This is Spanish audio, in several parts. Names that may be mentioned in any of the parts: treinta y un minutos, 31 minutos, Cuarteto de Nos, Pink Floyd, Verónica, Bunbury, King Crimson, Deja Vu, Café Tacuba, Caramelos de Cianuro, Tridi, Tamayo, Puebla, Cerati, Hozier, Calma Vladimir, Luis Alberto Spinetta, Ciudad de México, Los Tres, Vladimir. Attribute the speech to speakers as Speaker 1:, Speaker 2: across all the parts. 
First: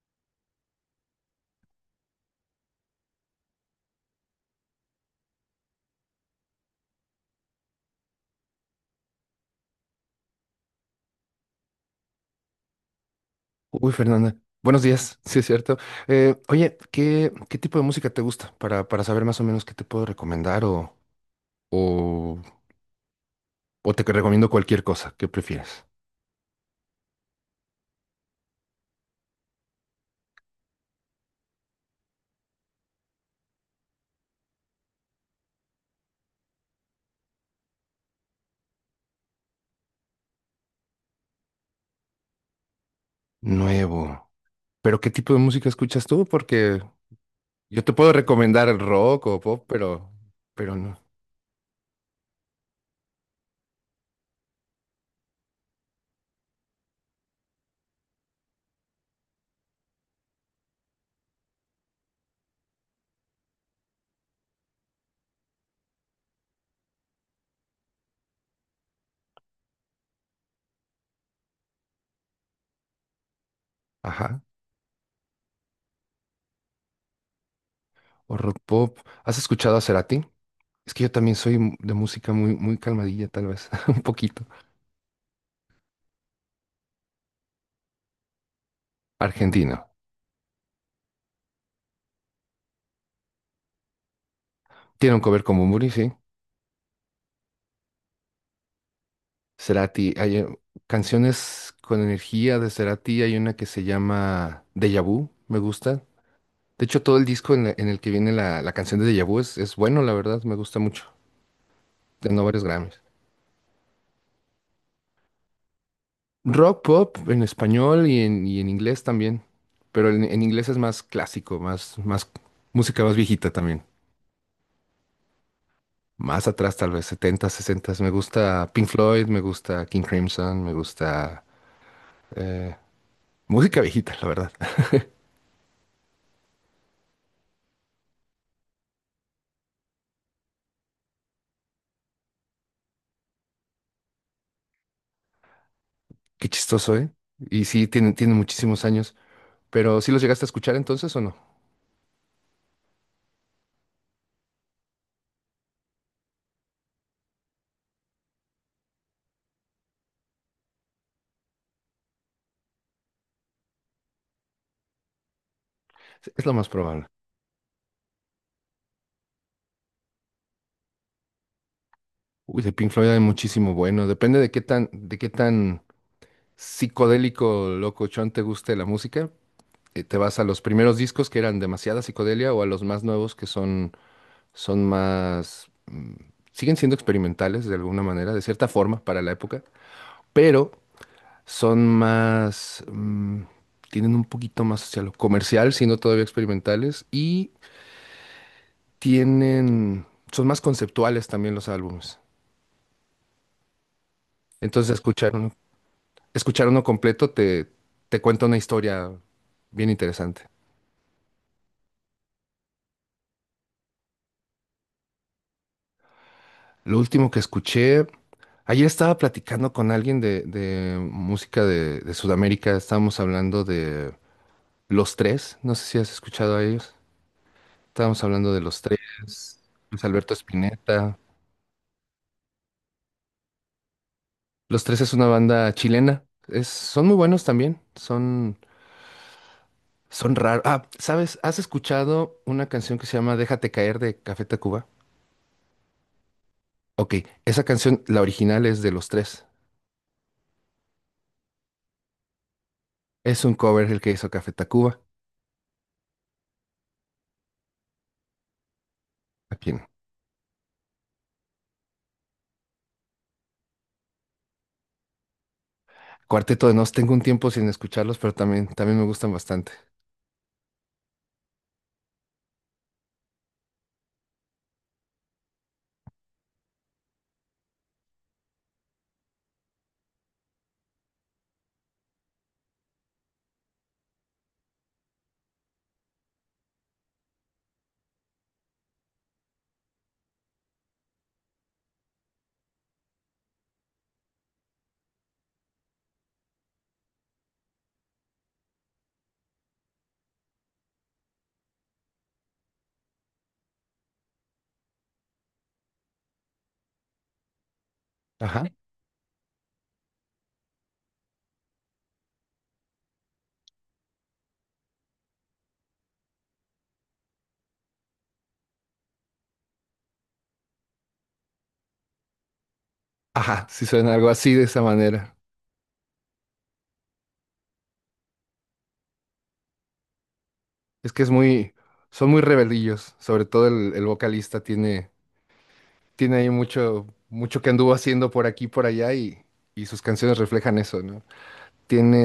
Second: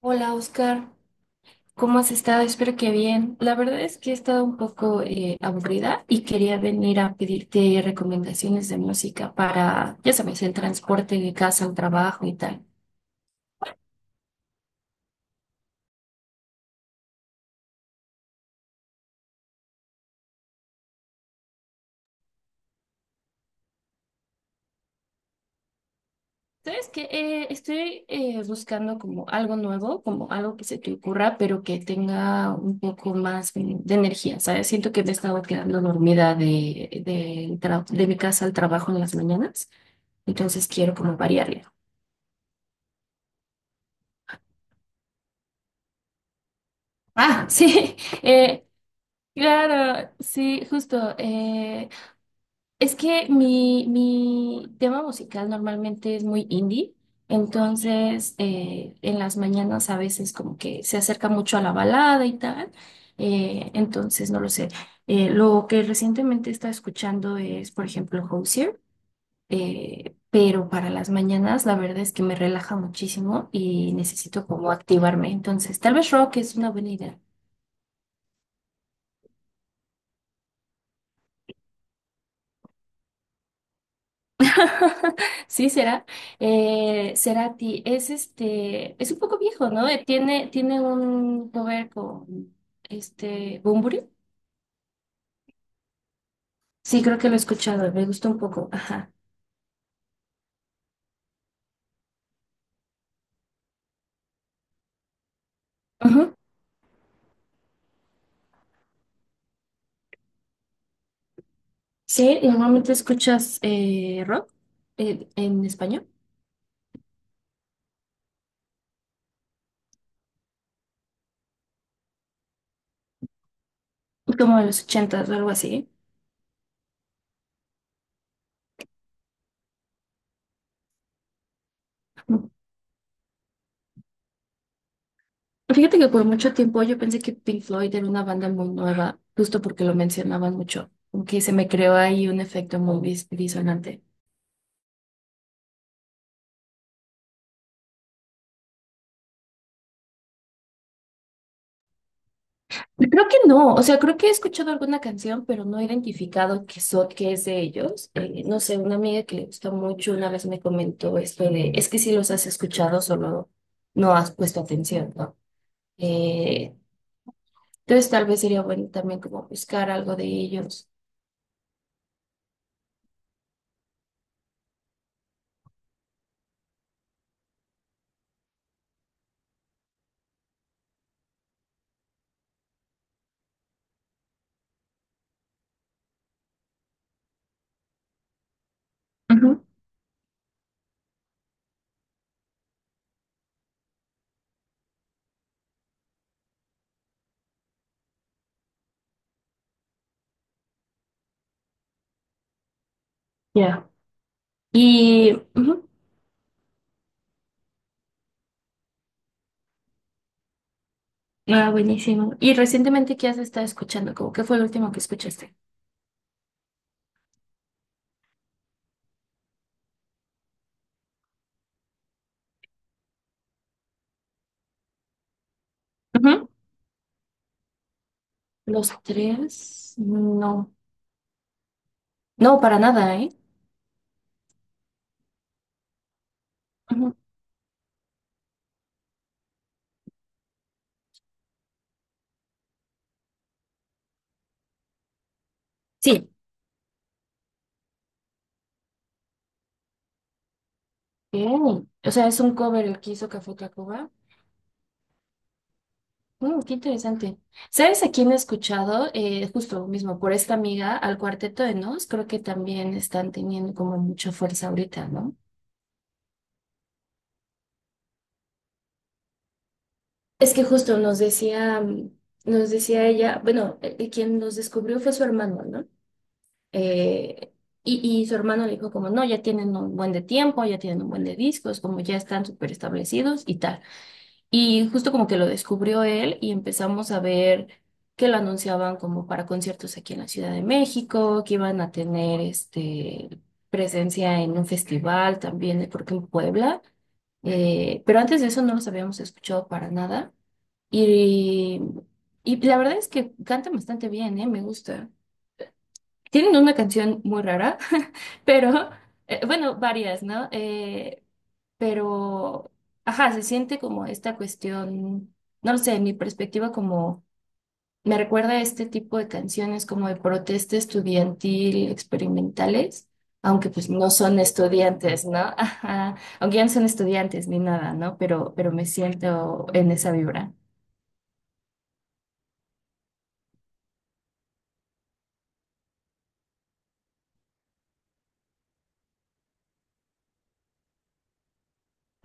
Speaker 1: Hola Oscar, ¿cómo has estado? Espero que bien. La verdad es que he estado un poco aburrida y quería venir a pedirte recomendaciones de música para, ya sabes, el transporte de casa al trabajo y tal.
Speaker 2: Uy, Fernanda, buenos días, sí es cierto. Oye, ¿qué tipo de música te gusta? Para saber más o menos qué te puedo recomendar o, o te recomiendo cualquier cosa, ¿qué prefieres?
Speaker 1: Sabes que estoy buscando como algo nuevo, como algo que se te ocurra, pero que tenga un poco más de energía, ¿sabes? Siento que me he estado quedando dormida de mi casa al trabajo en las mañanas, entonces quiero como variarle.
Speaker 2: Nuevo. Pero ¿qué tipo de música escuchas tú? Porque
Speaker 1: Ah,
Speaker 2: yo te
Speaker 1: sí.
Speaker 2: puedo
Speaker 1: eh,
Speaker 2: recomendar el rock o pop,
Speaker 1: Claro, sí,
Speaker 2: pero no.
Speaker 1: justo. Es que mi tema musical normalmente es muy indie, entonces en las mañanas a veces como que se acerca mucho a la balada y tal, entonces no lo sé. Lo que recientemente he escuchando es, por ejemplo, Hozier, pero para las mañanas la verdad es que me relaja muchísimo y
Speaker 2: Ajá,
Speaker 1: necesito como activarme, entonces tal vez rock es una buena idea.
Speaker 2: o rock pop. ¿Has escuchado a Cerati? Es que yo también soy de música muy, muy calmadilla, tal vez, un poquito.
Speaker 1: Sí, será. Cerati es este, es un poco viejo,
Speaker 2: Argentino.
Speaker 1: ¿no? Tiene un cover con este Bunbury.
Speaker 2: Tiene un cover como Muri, sí.
Speaker 1: Sí, creo que lo he escuchado, me gusta un poco. Ajá.
Speaker 2: Cerati, hay canciones con energía de Cerati, hay una que se llama Deja Vu, me gusta.
Speaker 1: Ujú.
Speaker 2: De hecho, todo el disco en el que viene la canción de Deja Vu es bueno, la verdad, me gusta mucho.
Speaker 1: Sí,
Speaker 2: Ganó
Speaker 1: y
Speaker 2: varios
Speaker 1: normalmente
Speaker 2: Grammys.
Speaker 1: escuchas rock en español,
Speaker 2: Rock pop en español y en inglés también, pero en inglés es más clásico, más música más viejita también.
Speaker 1: como de los ochentas o algo así.
Speaker 2: Más atrás, tal vez, 70, 60. Me gusta Pink Floyd, me gusta King Crimson, me gusta
Speaker 1: Ujú.
Speaker 2: eh, música viejita, la verdad.
Speaker 1: Fíjate que por mucho tiempo yo pensé que Pink Floyd era una banda muy nueva, justo porque lo mencionaban mucho, aunque se me creó ahí un efecto muy disonante.
Speaker 2: Qué chistoso, ¿eh? Y sí, tiene, tiene muchísimos años. Pero ¿sí los llegaste a escuchar entonces o no?
Speaker 1: Creo que no, o sea, creo que he escuchado alguna canción, pero no he identificado que es de ellos. No sé, una amiga que le gusta mucho una vez me comentó esto de, es que si los has escuchado, solo no has puesto atención, ¿no?
Speaker 2: Es lo más
Speaker 1: Eh,
Speaker 2: probable.
Speaker 1: entonces tal vez sería bueno también como buscar algo de ellos.
Speaker 2: Uy, de Pink Floyd hay muchísimo bueno. Depende de de qué tan psicodélico, locochón te guste la música. Te vas a los primeros discos que eran demasiada psicodelia o a los más nuevos que son más, siguen siendo experimentales de alguna manera, de cierta forma para la época,
Speaker 1: Ujú,
Speaker 2: pero son más, tienen un poquito más hacia lo comercial, siendo todavía experimentales, y tienen, son más conceptuales también los álbumes.
Speaker 1: ya.
Speaker 2: Entonces
Speaker 1: Y, ujú,
Speaker 2: escuchar uno completo te cuenta una historia bien interesante.
Speaker 1: ah, buenísimo. ¿Y recientemente qué has estado escuchando? ¿Cómo qué fue el último que escuchaste?
Speaker 2: Lo último que escuché, ayer estaba platicando con alguien de música de Sudamérica, estábamos hablando de Los Tres, no sé si has
Speaker 1: Ujú.
Speaker 2: escuchado a ellos, estábamos hablando de Los Tres,
Speaker 1: Los tres,
Speaker 2: Luis Alberto
Speaker 1: no,
Speaker 2: Spinetta.
Speaker 1: no, para nada, ¿eh?
Speaker 2: Los Tres es una banda chilena, son muy
Speaker 1: Ujú.
Speaker 2: buenos también, son... Son raros. Ah, ¿sabes? ¿Has escuchado una canción que se llama Déjate caer de Café Tacuba?
Speaker 1: Sí.
Speaker 2: Ok, esa canción, la original es de los tres.
Speaker 1: Ok. O sea, es un cover el que hizo
Speaker 2: Es un
Speaker 1: Café
Speaker 2: cover el que
Speaker 1: Tacuba.
Speaker 2: hizo Café Tacuba.
Speaker 1: Mm, qué interesante. ¿Sabes a quién he escuchado?
Speaker 2: Aquí en
Speaker 1: Justo mismo, por esta amiga, al Cuarteto de Nos, creo que también están teniendo como mucha fuerza ahorita, ¿no?
Speaker 2: Cuarteto de Nos. Tengo un tiempo sin escucharlos, pero también, también me gustan bastante.
Speaker 1: Es que justo nos decía, nos decía ella, bueno, quien nos descubrió fue su hermano, ¿no? Eh, y, y su hermano le dijo como, no, ya tienen un buen de tiempo, ya tienen un buen de discos, como ya están súper establecidos y tal. Y justo como que lo descubrió él y empezamos a ver que lo anunciaban como para conciertos aquí en la Ciudad de México, que iban a tener este, presencia en un festival también, creo que en Puebla. Pero antes de eso no los habíamos escuchado para nada. Y, y la verdad es que cantan bastante bien, ¿eh? Me gusta. Tienen una canción muy rara
Speaker 2: Ajá.
Speaker 1: pero, bueno, varias, ¿no? Pero, ajá, se siente como esta cuestión, no lo sé, en mi perspectiva como, me recuerda a este tipo de canciones como de protesta estudiantil experimentales,
Speaker 2: Ajá,
Speaker 1: aunque
Speaker 2: sí
Speaker 1: pues no
Speaker 2: suena algo
Speaker 1: son
Speaker 2: así de esa
Speaker 1: estudiantes,
Speaker 2: manera.
Speaker 1: ¿no? Ajá, aunque ya no son estudiantes ni nada, ¿no? Pero me siento en esa vibra.
Speaker 2: Es que es muy, Son muy rebelillos. Sobre todo el vocalista tiene ahí mucho, mucho que anduvo haciendo por aquí y por allá y sus canciones reflejan eso, ¿no?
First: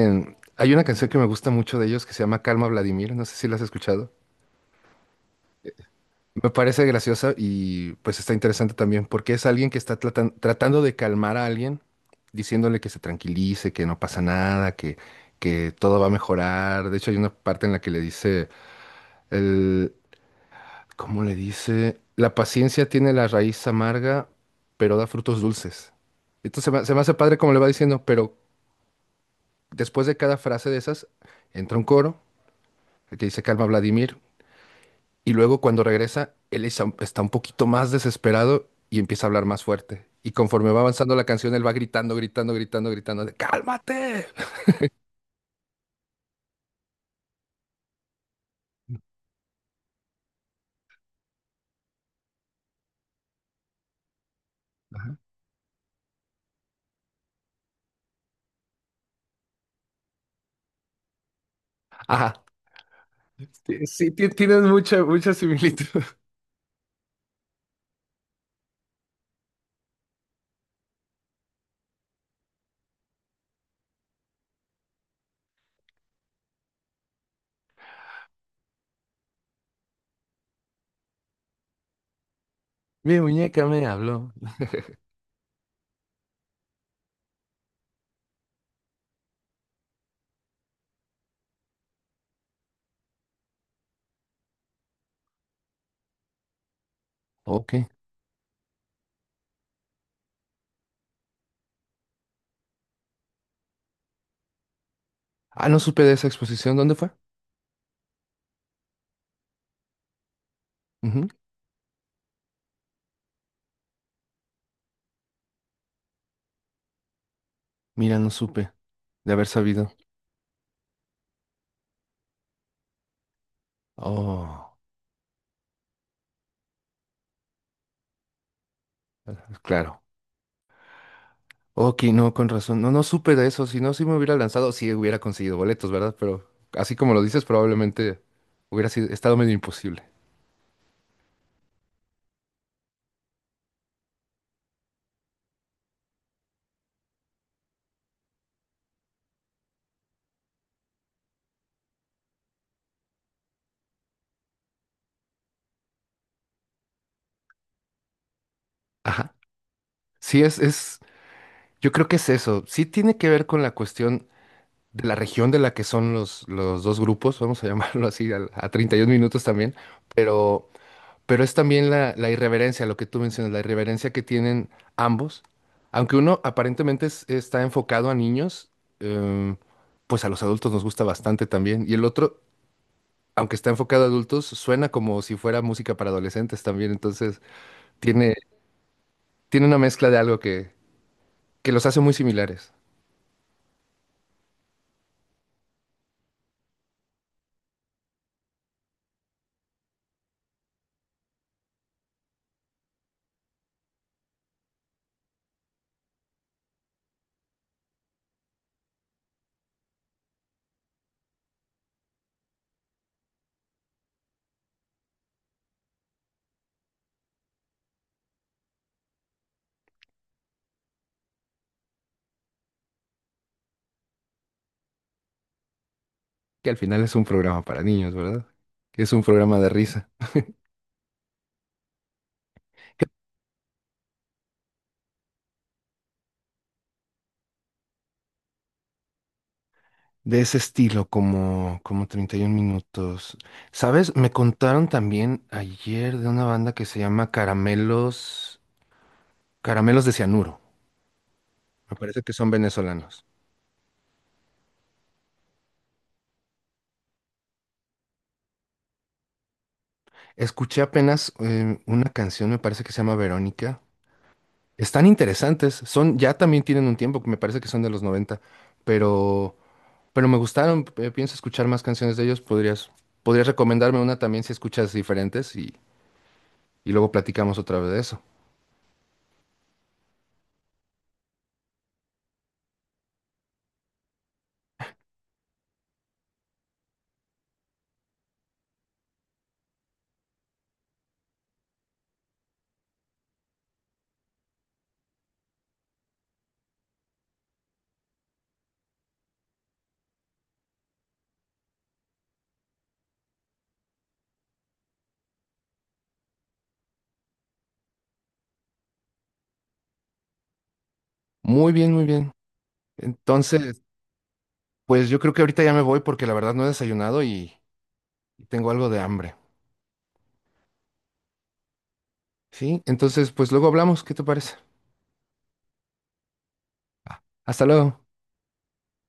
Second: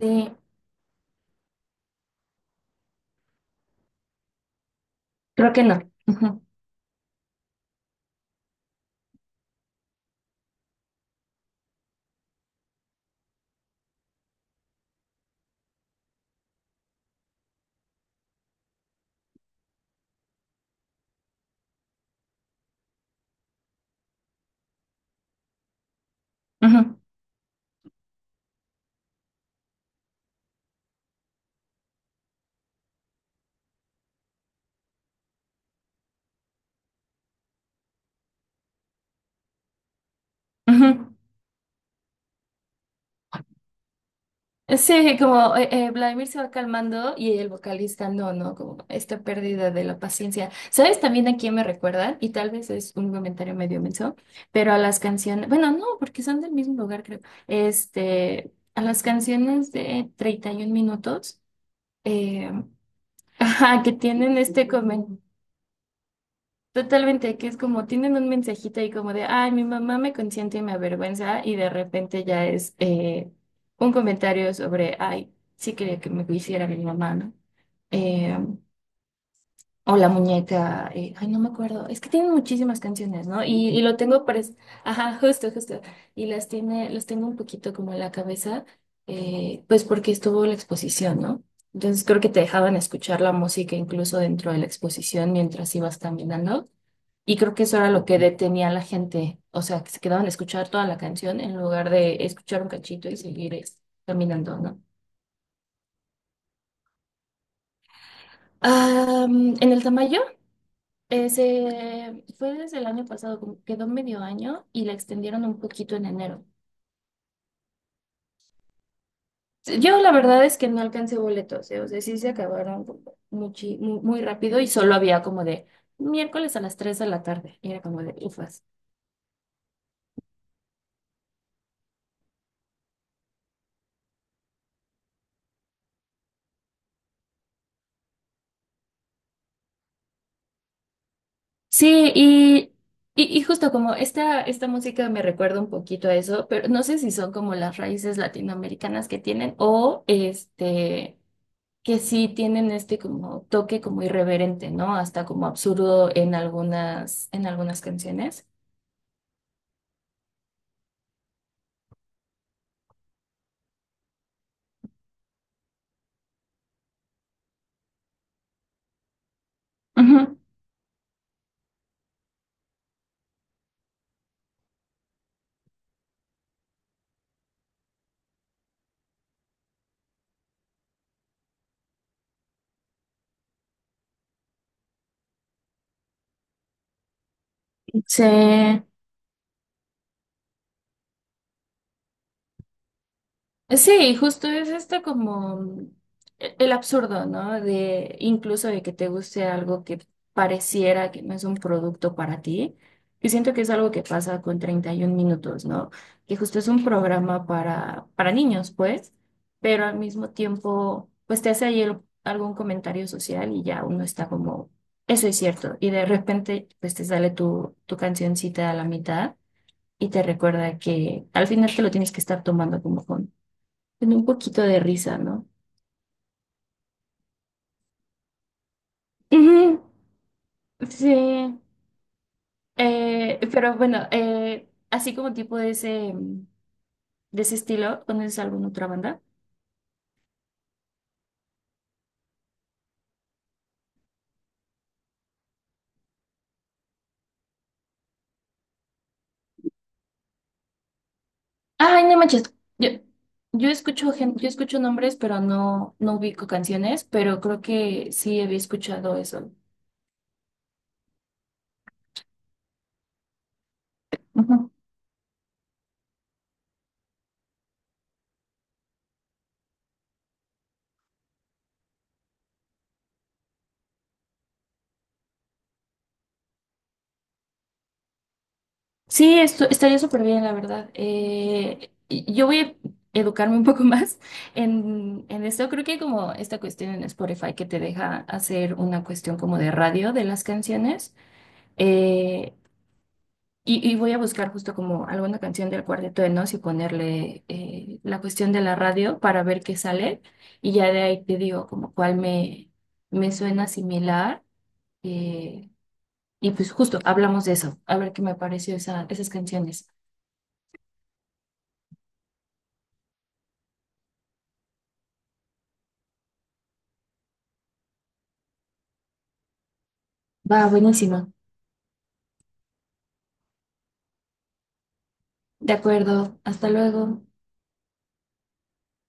Speaker 1: Sí,
Speaker 2: Hay una canción que me gusta mucho de ellos que se llama Calma Vladimir, no sé si la has escuchado.
Speaker 1: creo que no. Ujú,
Speaker 2: Me parece graciosa y pues está interesante también porque es alguien que está tratando de calmar a alguien, diciéndole que se tranquilice, que no pasa nada, que todo va a mejorar. De hecho, hay una parte en la que le dice, el, ¿cómo le dice? La paciencia tiene la raíz amarga, pero da frutos dulces. Entonces se
Speaker 1: ujú,
Speaker 2: me hace padre como le va diciendo, pero después de cada frase de esas entra un coro que dice Calma Vladimir. Y luego cuando regresa, está un poquito más desesperado y empieza a hablar más fuerte. Y conforme va avanzando
Speaker 1: ujú.
Speaker 2: la canción, él va gritando, gritando, gritando, gritando de ¡Cálmate!
Speaker 1: Sí, como Vladimir se va calmando y el vocalista no, ¿no? Como esta pérdida de la paciencia. ¿Sabes también a quién me recuerdan? Y tal vez es un comentario medio menso, pero a las canciones, bueno, no, porque son del mismo lugar, creo. Este, a las canciones de 31 minutos,
Speaker 2: Ajá.
Speaker 1: eh, ajá,
Speaker 2: Sí,
Speaker 1: que
Speaker 2: sí,
Speaker 1: tienen
Speaker 2: tienes
Speaker 1: este
Speaker 2: mucha,
Speaker 1: comentario.
Speaker 2: mucha similitud.
Speaker 1: Totalmente, que es como tienen un mensajito ahí como de, ay, mi mamá me consiente y me avergüenza, y de repente ya es un comentario sobre, ay, sí quería que me hiciera mi mamá, ¿no? Eh, o la muñeca, ay, no me acuerdo, es que tienen muchísimas
Speaker 2: Mi
Speaker 1: canciones, ¿no?
Speaker 2: muñeca
Speaker 1: Y
Speaker 2: me
Speaker 1: lo tengo,
Speaker 2: habló.
Speaker 1: ajá, justo, justo, y las tiene, los tengo un poquito como en la cabeza, pues porque estuvo la exposición, ¿no? Entonces creo que te dejaban escuchar la música incluso dentro de la exposición mientras ibas caminando. Y creo que
Speaker 2: Ok.
Speaker 1: eso era lo que detenía a la gente, o sea, que se quedaban a escuchar toda la canción en lugar de escuchar un cachito y seguir caminando, ¿no?
Speaker 2: Ah, no supe de esa exposición. ¿Dónde fue?
Speaker 1: Ah, en el Tamayo,
Speaker 2: Ujú.
Speaker 1: se fue desde el año pasado, como quedó medio año y la extendieron un poquito en enero.
Speaker 2: Mira, no supe de haber sabido.
Speaker 1: Yo la verdad es que no alcancé boletos, ¿eh? O sea, sí se acabaron muy, rápido y
Speaker 2: Oh,
Speaker 1: solo había como de miércoles a las 3 de la tarde. Y era como de, ufa,
Speaker 2: claro. Ok, no, con razón. No, no supe de eso. Si no, sí me hubiera lanzado, sí hubiera conseguido boletos, ¿verdad? Pero así como lo dices, probablemente estado medio imposible.
Speaker 1: sí, y justo como esta música me recuerda un poquito a eso, pero no sé si son como las raíces latinoamericanas que tienen o este, que sí tienen este como toque como irreverente, ¿no? Hasta como absurdo en algunas canciones.
Speaker 2: Ajá. Sí, es, yo creo que es eso. Sí tiene que ver con la cuestión de la región de la que son los dos grupos, vamos a llamarlo así, 31 minutos también,
Speaker 1: Ujú.
Speaker 2: pero, pero es también la irreverencia, lo que tú mencionas, la irreverencia que tienen ambos. Aunque uno aparentemente está enfocado a niños, em, pues a los adultos nos gusta bastante también. Y el otro, aunque está enfocado a adultos, suena como si fuera música para adolescentes también. Entonces,
Speaker 1: Sí.
Speaker 2: tiene, tiene una mezcla de algo que los hace muy similares.
Speaker 1: Sí, justo es esto como el absurdo, ¿no? De incluso de que te guste algo que pareciera que no es un producto para ti, que siento que es algo que pasa con 31 minutos, ¿no? Que justo es un programa para niños, pues, pero al mismo tiempo, pues te hace ahí algún comentario social y ya uno está como, eso es cierto, y de repente, pues te sale tu cancioncita a la mitad y te recuerda que al final te lo tienes que estar tomando como con tiene un poquito de risa, ¿no?
Speaker 2: Que al final es un programa para niños, ¿verdad? Que es un programa de
Speaker 1: Ujú,
Speaker 2: risa.
Speaker 1: sí, pero bueno, así como tipo de ese estilo, ¿conoces alguna otra banda?
Speaker 2: De ese estilo, como, como 31 minutos. ¿Sabes? Me contaron también ayer de una banda que se llama Caramelos, Caramelos de Cianuro. Me
Speaker 1: Ay, no
Speaker 2: parece que son
Speaker 1: manches, yo,
Speaker 2: venezolanos.
Speaker 1: yo escucho yo escucho nombres, pero no, no ubico canciones, pero creo que sí había escuchado eso.
Speaker 2: Escuché apenas una canción, me parece que se llama Verónica. Están interesantes. Son, ya también tienen un tiempo, me parece que son de los 90, pero Pero me gustaron, pienso escuchar más canciones de ellos. Podrías recomendarme una también si escuchas diferentes y luego platicamos otra vez de eso.
Speaker 1: Sí, esto, estaría súper bien, la verdad. Yo voy a educarme un poco más en esto. Creo que hay como esta cuestión en Spotify que te deja hacer una cuestión como de radio de las canciones. Eh, y, y voy a buscar justo como alguna canción del Cuarteto de Nos y ponerle la cuestión de la radio para ver qué sale. Y ya de ahí te digo como cuál me, me suena similar. Eh, y pues justo hablamos de eso, a ver qué me pareció esa, esas canciones.
Speaker 2: Muy bien, muy bien. Entonces, pues yo creo que ahorita ya me voy porque la verdad no he desayunado y tengo algo de hambre.
Speaker 1: Va, buenísimo.
Speaker 2: ¿Sí? Entonces, pues luego hablamos. ¿Qué te parece?
Speaker 1: De acuerdo. Hasta
Speaker 2: Ah,
Speaker 1: luego.
Speaker 2: hasta luego.